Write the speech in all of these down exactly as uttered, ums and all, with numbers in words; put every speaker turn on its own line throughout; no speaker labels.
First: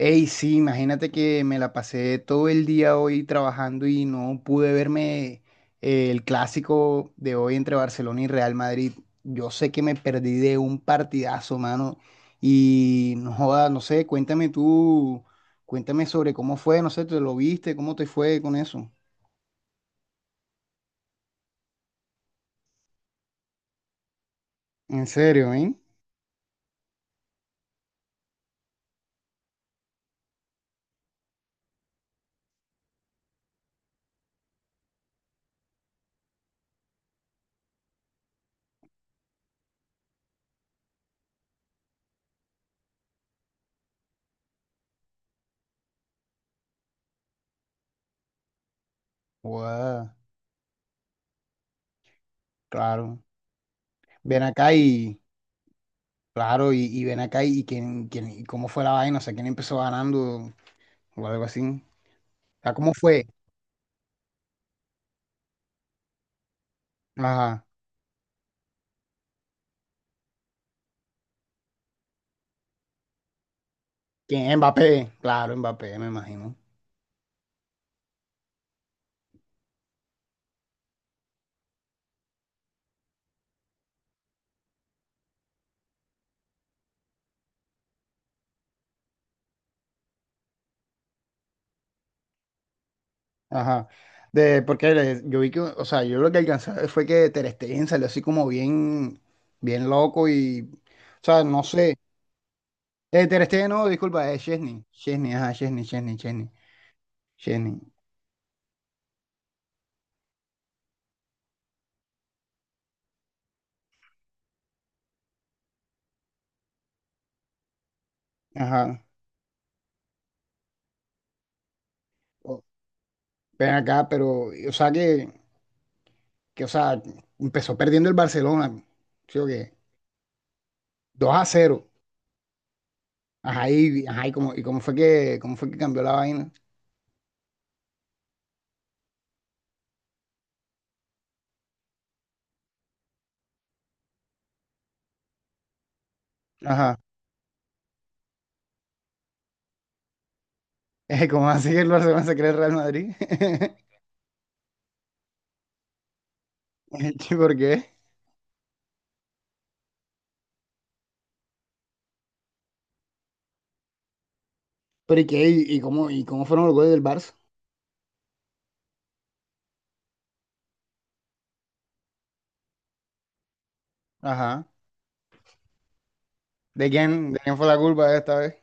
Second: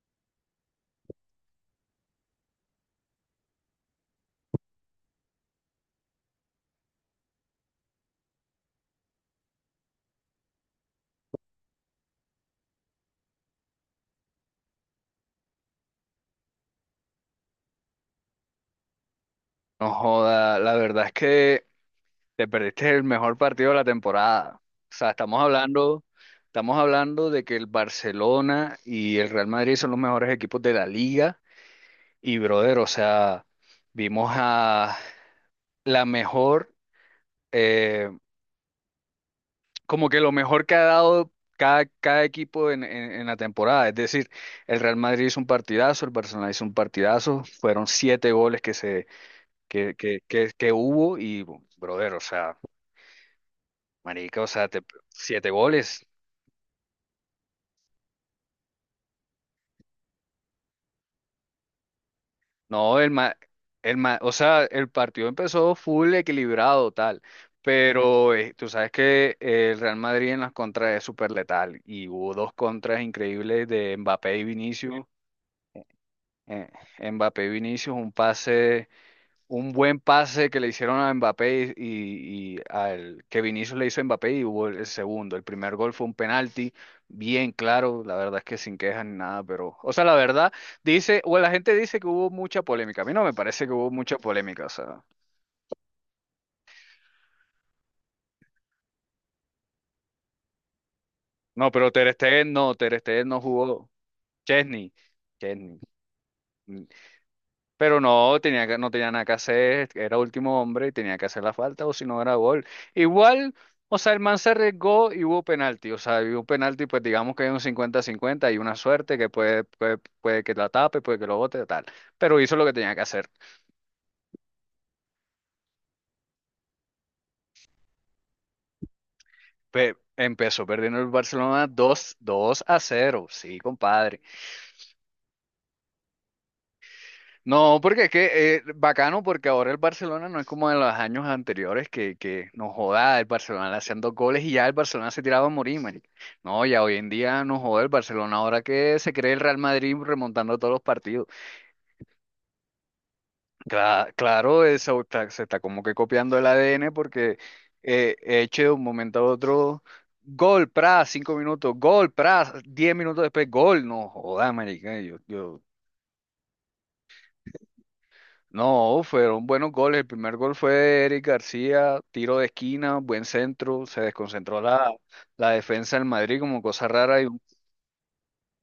Ey, sí, imagínate que me la pasé todo el día hoy trabajando y no pude verme eh, el clásico de hoy entre Barcelona y Real Madrid. Yo sé que me perdí de un partidazo, mano. Y no joda, no sé, cuéntame tú, cuéntame sobre cómo fue, no sé, ¿te lo viste? ¿Cómo te fue con eso?
No joda, la verdad es que te perdiste el mejor partido de la temporada. O
En
sea, estamos
serio, ¿eh?
hablando, estamos hablando de que el Barcelona y el Real Madrid son los mejores equipos de la liga. Y brother, o sea, vimos a la mejor, eh, como que lo mejor que ha dado cada, cada equipo en, en en la temporada. Es decir, el Real Madrid hizo un partidazo, el Barcelona hizo un partidazo, fueron siete goles que se que,
Guau,
que, que, que hubo y, brother, o sea,
claro.
marica,
Ven
o sea,
acá
te-
y,
siete goles.
claro, y, y ven acá y, quién, quién, y cómo fue la vaina, o sea, quién empezó ganando o algo así. O sea, ¿cómo
No, el
fue?
ma, el ma- o sea, el partido empezó full equilibrado, tal.
Ajá.
Pero eh, tú sabes que el Real Madrid en las contras es súper letal. Y hubo dos contras increíbles de Mbappé y
¿Quién?
Vinicius.
Mbappé, claro, Mbappé, me imagino.
Eh, Mbappé y Vinicius, un pase. Un buen pase que le hicieron a Mbappé y, y al que Vinicius le hizo a Mbappé y hubo el segundo. El primer gol fue un penalti, bien claro, la verdad es que sin quejas ni nada, pero, o sea, la verdad dice, o la gente dice que hubo mucha polémica. A mí no me parece que
Ajá.
hubo mucha
De,
polémica, o
porque
sea,
le- yo vi que, o sea, yo lo que alcancé a ver fue que Ter Stegen salió así como bien, bien loco y, o sea, no
no, pero
sé.
Ter Stegen no, Ter
Eh,
Stegen no
Ter Stegen, no,
jugó.
disculpa, es Chesney.
Chesney,
Chesney, ajá,
Chesney.
Chesney, Chesney, Chesney, Chesney.
Pero no tenía que- no tenía nada que hacer, era último hombre y tenía que hacer la falta, o si no era gol. Igual, o sea, el man se arriesgó y hubo penalti. O sea, hubo penalti, pues digamos que hay un cincuenta cincuenta, hay una
Ajá.
suerte que puede, puede, puede que la tape, puede que lo bote, tal. Pero hizo
O-
lo que tenía que hacer.
Ven acá, pero, o sea, que, que, o sea, empezó perdiendo el Barcelona, ¿sí o qué?
Pe- empezó perdiendo el
dos a
Barcelona
cero.
dos dos a cero. Sí,
Ajá, y,
compadre.
ajá, y cómo, y cómo fue que, cómo fue que cambió la vaina.
No, porque es que eh, bacano, porque ahora el Barcelona no es como en los años anteriores que, que nos joda el Barcelona le hacían dos goles y ya el Barcelona se tiraba a morir, marica. No, ya
Ajá.
hoy en día nos joda el Barcelona, ahora que se cree el Real Madrid remontando todos los
Eh,
partidos.
¿cómo así que el Barcelona se cree el Real Madrid?
Cla- claro, eso está- se está como que copiando el A D N
¿Y
porque
por qué?
eh, eche de un momento a otro gol, pra, cinco minutos, gol, pra, diez minutos después, gol, no joda, marica. Yo,
Pero ¿y qué?
yo
¿Y, y cómo, y cómo fueron los goles del Barça?
No, fueron buenos goles. El primer gol fue de Eric García, tiro de esquina, buen centro, se desconcentró
Ajá.
la, la defensa del Madrid como
¿De
cosa rara y
quién, de quién fue la culpa esta vez?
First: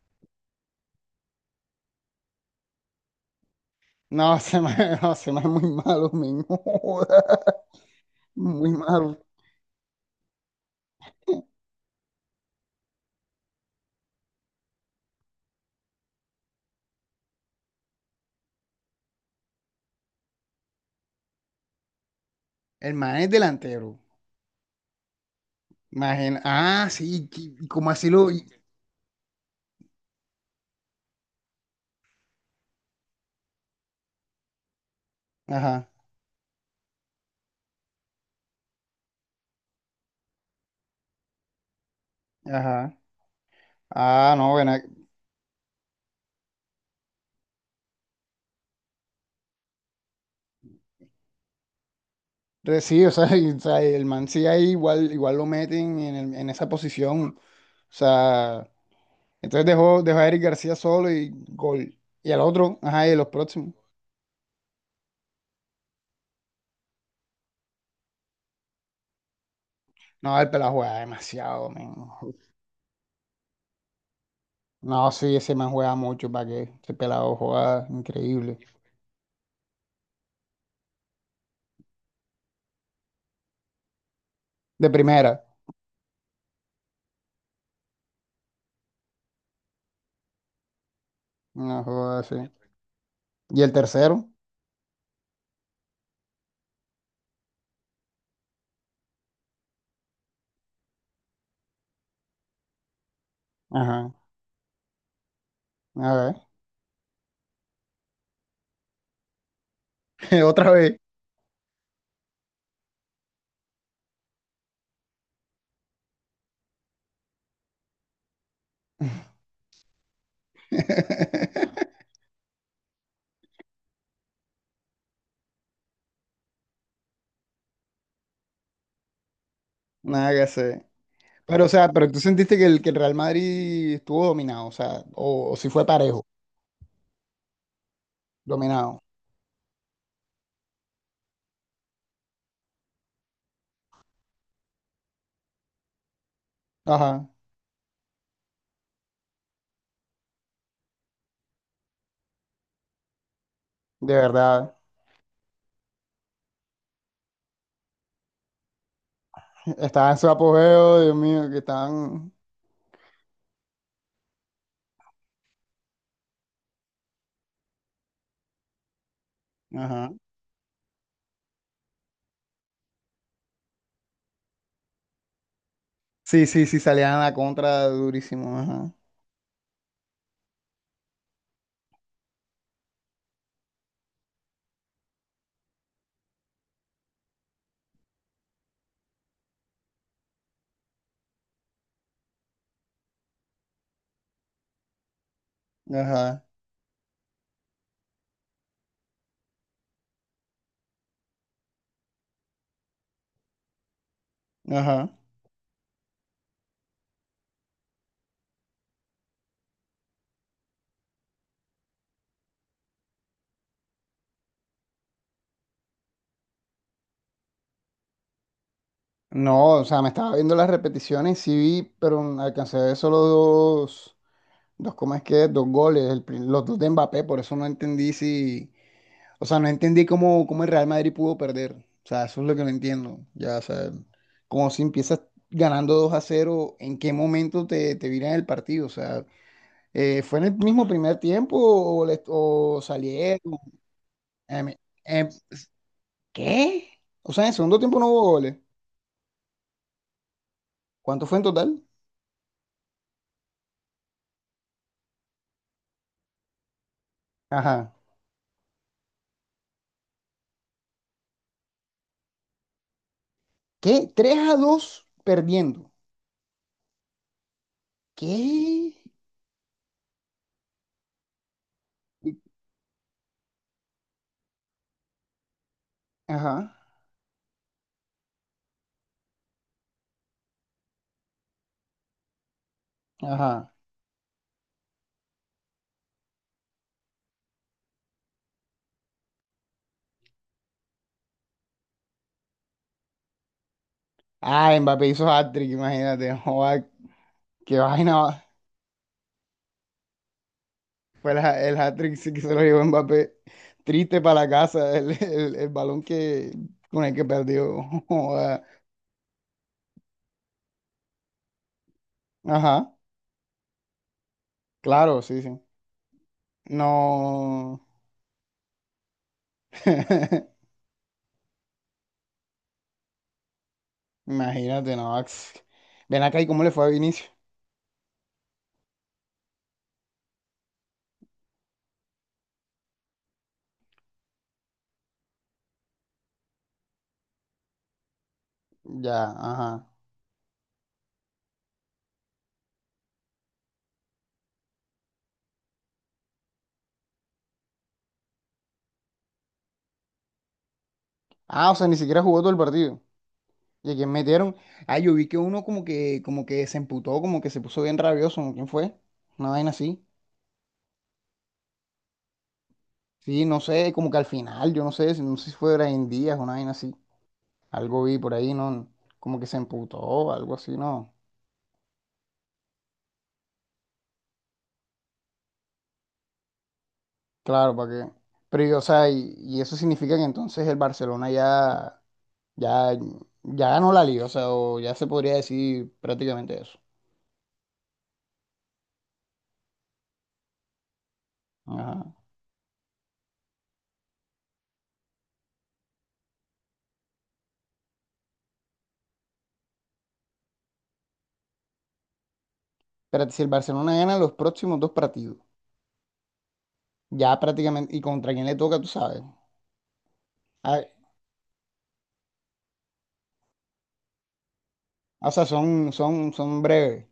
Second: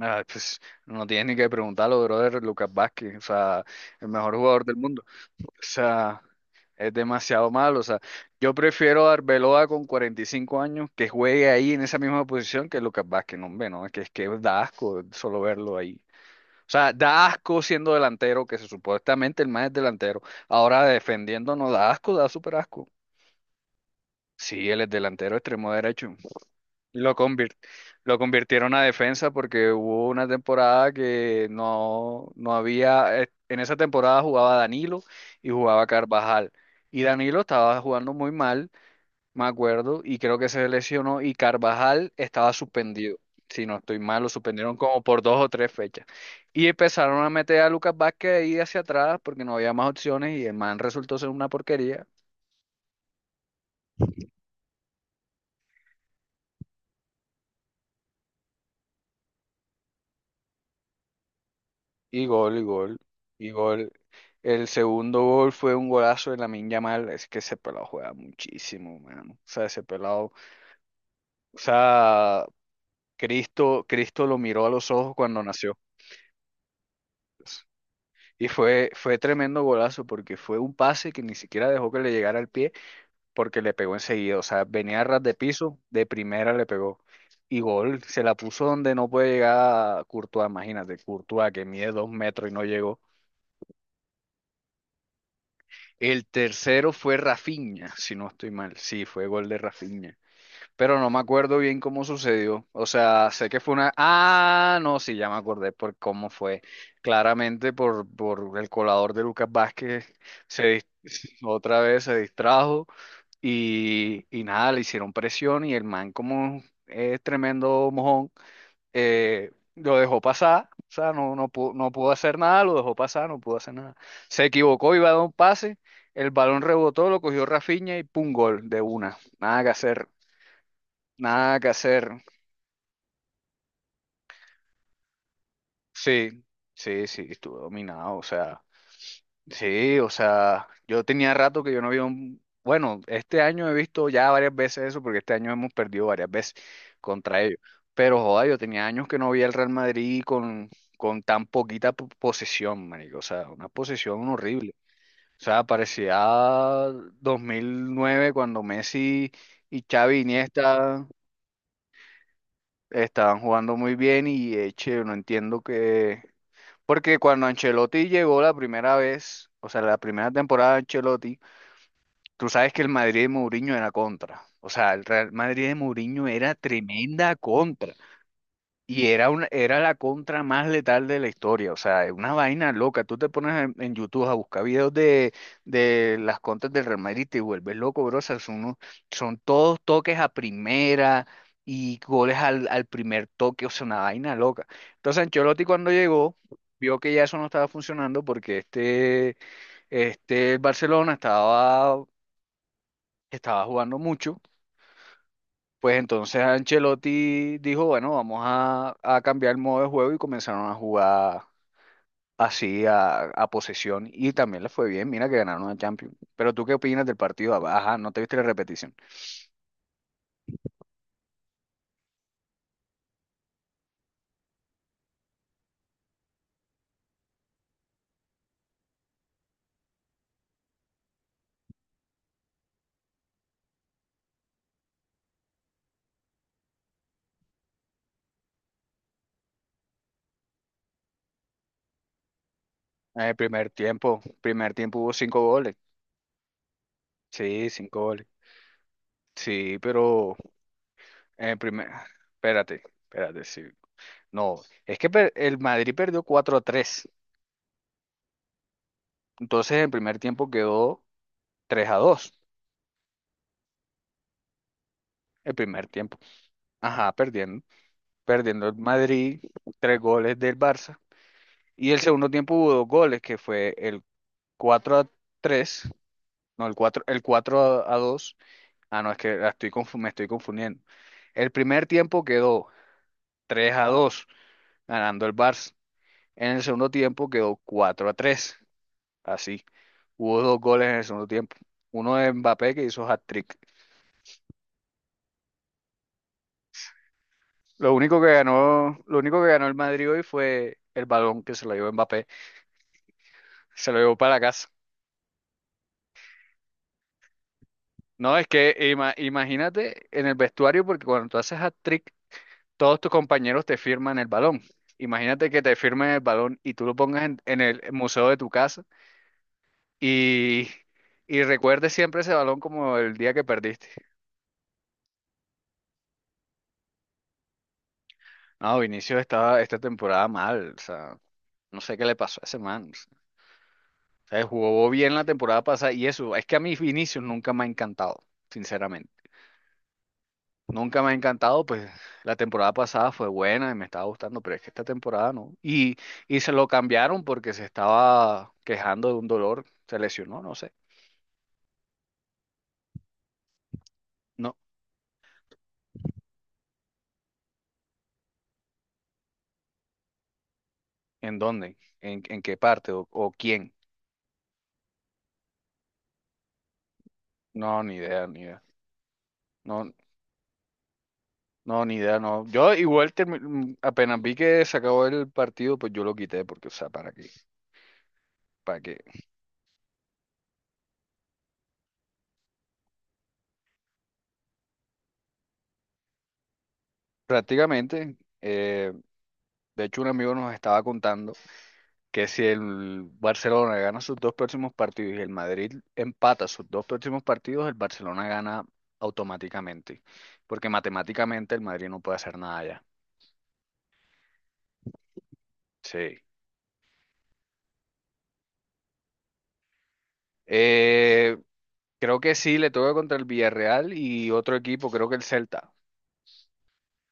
ah, pues, no tienes ni que preguntarlo, brother, Lucas Vázquez, o sea, el mejor
No, se
jugador
me,
del mundo.
no, se me
O
es muy malo,
sea,
men. No
es
joda.
demasiado malo, o sea, yo
Muy
prefiero a
malo.
Arbeloa con cuarenta y cinco años que juegue ahí en esa misma posición que Lucas Vázquez, no, hombre, no, es que, es que da asco solo verlo ahí. O sea, da asco siendo delantero, que se supuestamente el más es delantero. Ahora defendiéndonos da asco, da súper asco.
El man es delantero.
Sí, él es delantero extremo derecho.
Imagina. Ah,
Y Lo
sí,
convir-
y- como así
lo
lo. Y-
convirtieron a defensa porque hubo una temporada que no, no había. eh, En esa temporada jugaba Danilo y jugaba
Ajá,
Carvajal. Y Danilo estaba jugando muy mal me acuerdo, y creo que se lesionó y Carvajal estaba
ajá.
suspendido. Si no estoy mal, lo
Ah, no, bueno.
suspendieron como por dos o tres fechas. Y empezaron a meter a Lucas Vázquez ahí hacia atrás porque no había más opciones y el man resultó ser una porquería.
eh, Sí, o sea, y- o sea, el man sí ahí igual, igual lo meten en, el- en esa posición. O sea, entonces dejó, dejó a Eric García solo y gol.
Y
Y al
gol, y
otro,
gol,
ajá, y los
y
próximos.
gol. El segundo gol fue un golazo de Lamine Yamal. Es que ese pelado juega muchísimo, mano. O sea, ese pelado.
No, el pelado juega
O
demasiado, men.
sea, Cristo, Cristo lo miró a los
No,
ojos
sí,
cuando
ese man
nació.
juega mucho, ¿para qué? Ese pelado juega
Y
increíble.
fue, fue tremendo golazo porque fue un pase que ni siquiera dejó que le llegara al pie porque le pegó enseguida. O sea,
De
venía a ras
primera,
de piso, de primera le pegó. Y gol, se la puso donde no puede llegar Courtois, imagínate, Courtois que
no
mide dos
juega así.
metros y no llegó.
¿Y el tercero?
El tercero fue Rafinha, si no estoy mal. Sí, fue gol de Rafinha, pero no me acuerdo bien cómo sucedió. O sea, sé que fue una...
Ajá,
Ah, no, sí, ya me acordé por cómo
a
fue. Claramente por, por el colador de Lucas Vázquez
ver, otra
se dis-
vez.
otra vez se distrajo y, y nada, le hicieron presión y el man como es tremendo mojón, eh, lo dejó pasar. O sea, no, no pudo, no pudo hacer nada, lo dejó pasar, no pudo hacer nada. Se equivocó, iba a dar un pase, el balón rebotó, lo cogió Rafinha y pum, gol de una. Nada que hacer.
Nada que hacer.
Nada
Pero, o
que
sea, pero tú
hacer.
sentiste que el, que el Real Madrid estuvo dominado, o sea, o, o si fue parejo,
Sí, sí, sí, estuve dominado. O sea,
dominado.
sí, o sea, yo tenía rato que yo no había un... Bueno, este año he visto ya varias veces eso, porque este año hemos perdido varias veces
Ajá,
contra ellos. Pero joda, yo tenía años que no veía el Real Madrid con, con tan poquita po- posesión, marico. O sea, una
de
posesión horrible.
verdad.
O sea, parecía dos mil nueve cuando Messi y
Estaban en
Xavi
su apogeo,
Iniesta
Dios mío, que estaban.
estaban jugando muy bien y eche, no entiendo que porque cuando Ancelotti llegó la primera vez, o sea, la
Ajá.
primera temporada de Ancelotti, tú sabes que el Madrid de Mourinho era contra. O sea, el Real Madrid de Mourinho
Sí,
era
sí, sí, salían a la
tremenda
contra
contra.
durísimo, ajá.
Y era, una, era la contra más letal de la historia, o sea, es una vaina loca. Tú te pones en, en YouTube a buscar videos de, de las contras del Real Madrid y te vuelves loco, bro. O sea, son, unos- son todos toques a primera y goles al, al primer toque, o sea, una vaina loca. Entonces, Ancelotti cuando llegó,
Ajá,
vio que ya eso no estaba funcionando porque este, este Barcelona estaba, estaba jugando mucho.
ajá.
Pues entonces Ancelotti dijo, bueno, vamos a, a cambiar el modo de juego y comenzaron a jugar así a, a posesión y también les fue bien, mira que ganaron la Champions. Pero ¿tú qué opinas del partido? Ah, ajá, ¿no te viste la repetición?
No, o sea, me estaba viendo las repeticiones, sí vi, pero alcancé a ver solo dos, dos, ¿cómo es que? Es? Dos goles, el pri- los dos de Mbappé, por eso no entendí si, o sea, no entendí cómo, cómo el Real Madrid pudo perder, o sea, eso es lo que no entiendo, ya, o sea, como si empiezas ganando dos a cero, ¿en qué momento te, te viran el partido? O sea, eh, ¿fue en el mismo primer tiempo o, le- o
El
salieron?
primer tiempo, primer
Em,
tiempo hubo
em,
cinco goles.
¿qué? O sea, en el
Sí,
segundo tiempo
cinco
no
goles.
hubo goles,
Sí, pero
¿cuánto fue en
en el
total?
primer, espérate, espérate, sí. No, es que per- el Madrid perdió cuatro a 3.
Ajá.
Entonces el primer tiempo quedó tres a dos.
¿Qué? Tres a dos
El primer
perdiendo.
tiempo. Ajá, perdiendo. Perdiendo el
¿Qué?
Madrid, tres goles del Barça. Y el segundo tiempo hubo dos goles, que fue el cuatro a tres,
Ajá,
no, el cuatro el cuatro a, a 2. Ah, no, es que la estoy confu- me estoy confundiendo. El primer tiempo quedó
ajá.
tres a dos ganando el Barça. En el segundo tiempo quedó cuatro a tres así. Hubo dos goles en el segundo tiempo. Uno de Mbappé que hizo hat-trick.
Ah, Mbappé hizo hat-trick, imagínate. Joda, qué
Lo único que
vaina.
ganó, lo único que ganó el Madrid hoy fue el
Fue
balón que
la-
se lo
el
llevó
hat-trick
Mbappé.
sí que se lo llevó Mbappé.
Se lo llevó
Triste
para la
para la
casa.
casa, el, el- el balón que, con el que perdió.
No, es
Joda.
que ima- imagínate en el vestuario, porque cuando tú haces hat-trick,
Ajá,
todos tus compañeros te firman el balón.
claro, sí,
Imagínate
sí.
que te firmen el balón y tú lo pongas en, en
No.
el museo de tu casa y, y recuerdes siempre ese balón como el día que perdiste.
Imagínate, no. Ax. Ven acá y cómo le fue a Vinicius.
No, Vinicius estaba esta temporada mal, o sea, no sé qué le pasó a ese man. O sea, jugó bien la temporada pasada y eso, es que a mí Vinicius nunca me ha encantado, sinceramente.
Ya, ajá.
Nunca me ha encantado, pues la temporada pasada fue buena y me estaba gustando, pero es que esta temporada no. Y, y se lo cambiaron porque se estaba quejando de un dolor, se lesionó, no sé.
Ah, o sea, ni siquiera jugó todo el partido. ¿Y a quién metieron?
No,
Ah, yo vi que uno como que, como que se emputó, como que se puso bien rabioso, ¿no? ¿Quién fue? Una vaina así.
¿en dónde? ¿En, en qué parte? ¿O, o
Sí, no
quién?
sé, como que al final, yo no sé, si- no sé si fue Brian Díaz, una vaina así.
No, ni
Algo vi
idea,
por
ni
ahí,
idea.
¿no? Como que se
No,
emputó, algo así, ¿no?
no, ni idea, no. Yo igual termi- mm, apenas vi que se acabó el partido, pues yo lo quité, porque, o sea, ¿para qué?
Claro, ¿para qué? Pero, y, o
¿Para qué?
sea, y, y eso significa que entonces el Barcelona ya, ya, ya ganó la liga, o sea, o ya se podría decir prácticamente eso.
Prácticamente. eh, De hecho, un amigo nos estaba contando
Ajá.
que si el Barcelona gana sus dos próximos partidos y el Madrid empata sus dos próximos partidos, el Barcelona gana automáticamente, porque matemáticamente el Madrid no puede hacer nada ya.
Pero si el Barcelona gana los próximos dos partidos,
Sí.
ya prácticamente, ¿y contra quién le toca, tú sabes? Ah,
Eh, Creo que sí, le toca contra el Villarreal y otro equipo, creo que el
o sea,
Celta.
son, son, son breves,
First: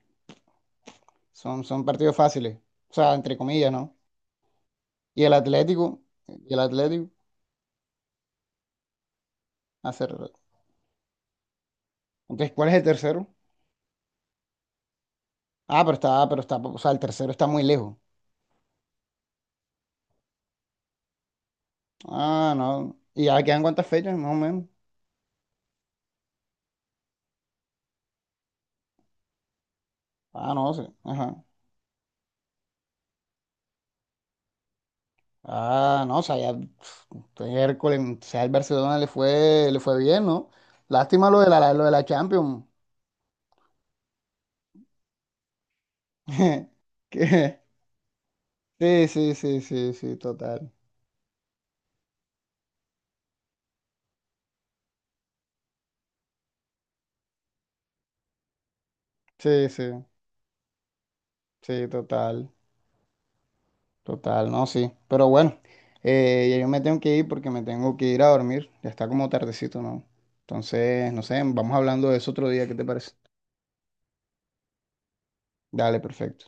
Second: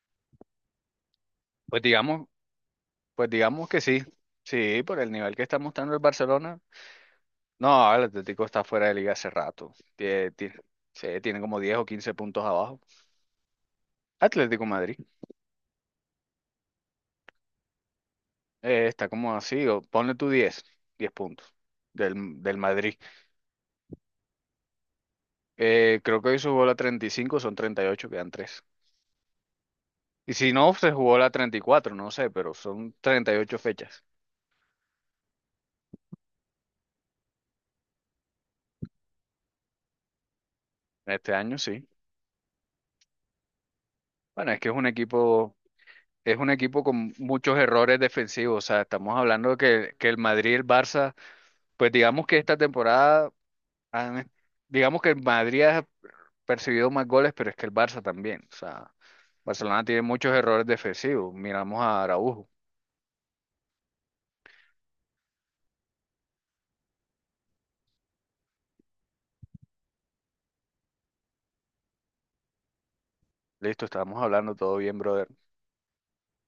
son,
Pues
son partidos
digamos,
fáciles, o sea,
pues
entre
digamos
comillas,
que
¿no?
sí. Sí, por el
Y el
nivel que está mostrando el
Atlético, y el
Barcelona.
Atlético,
No, el Atlético está fuera de liga hace rato.
hacer.
Tiene, tiene, sí, tiene como diez o quince puntos
Entonces, ¿cuál es
abajo.
el tercero?
Atlético Madrid,
Ah, pero está, pero está, o sea, el tercero está muy lejos.
eh, está como así, o ponle tu diez, diez puntos del,
Ah,
del Madrid.
no. ¿Y ya quedan cuántas fechas, más o menos?
Eh, creo que hoy se jugó la treinta y cinco, son treinta y ocho, quedan tres. Y si
Ah, no
no,
sé.
se jugó la
Ajá.
treinta y cuatro, no sé, pero son treinta y ocho fechas.
Ah, no, o sea, ya pf, este miércoles, o sea, el Barcelona le fue, le fue bien, ¿no? Lástima
Este
lo de
año
la, lo
sí.
de la Champions.
Bueno, es que es un equipo, es un equipo con muchos
Que-
errores defensivos. O sea,
Sí,
estamos
sí,
hablando de
sí, sí,
que, que
sí,
el Madrid y el
total.
Barça, pues digamos que esta temporada, han- digamos que el Madrid ha percibido más goles, pero es que el Barça también. O sea,
Sí, sí,
Barcelona tiene muchos errores defensivos. Miramos
sí,
a Araujo.
total. Total, no, sí. Pero bueno, eh, ya yo me tengo que ir porque me tengo que ir a dormir. Ya está como tardecito, ¿no? Entonces, no sé, vamos hablando de eso otro día, ¿qué te parece?
Listo, estábamos hablando todo bien, brother.
Dale, perfecto.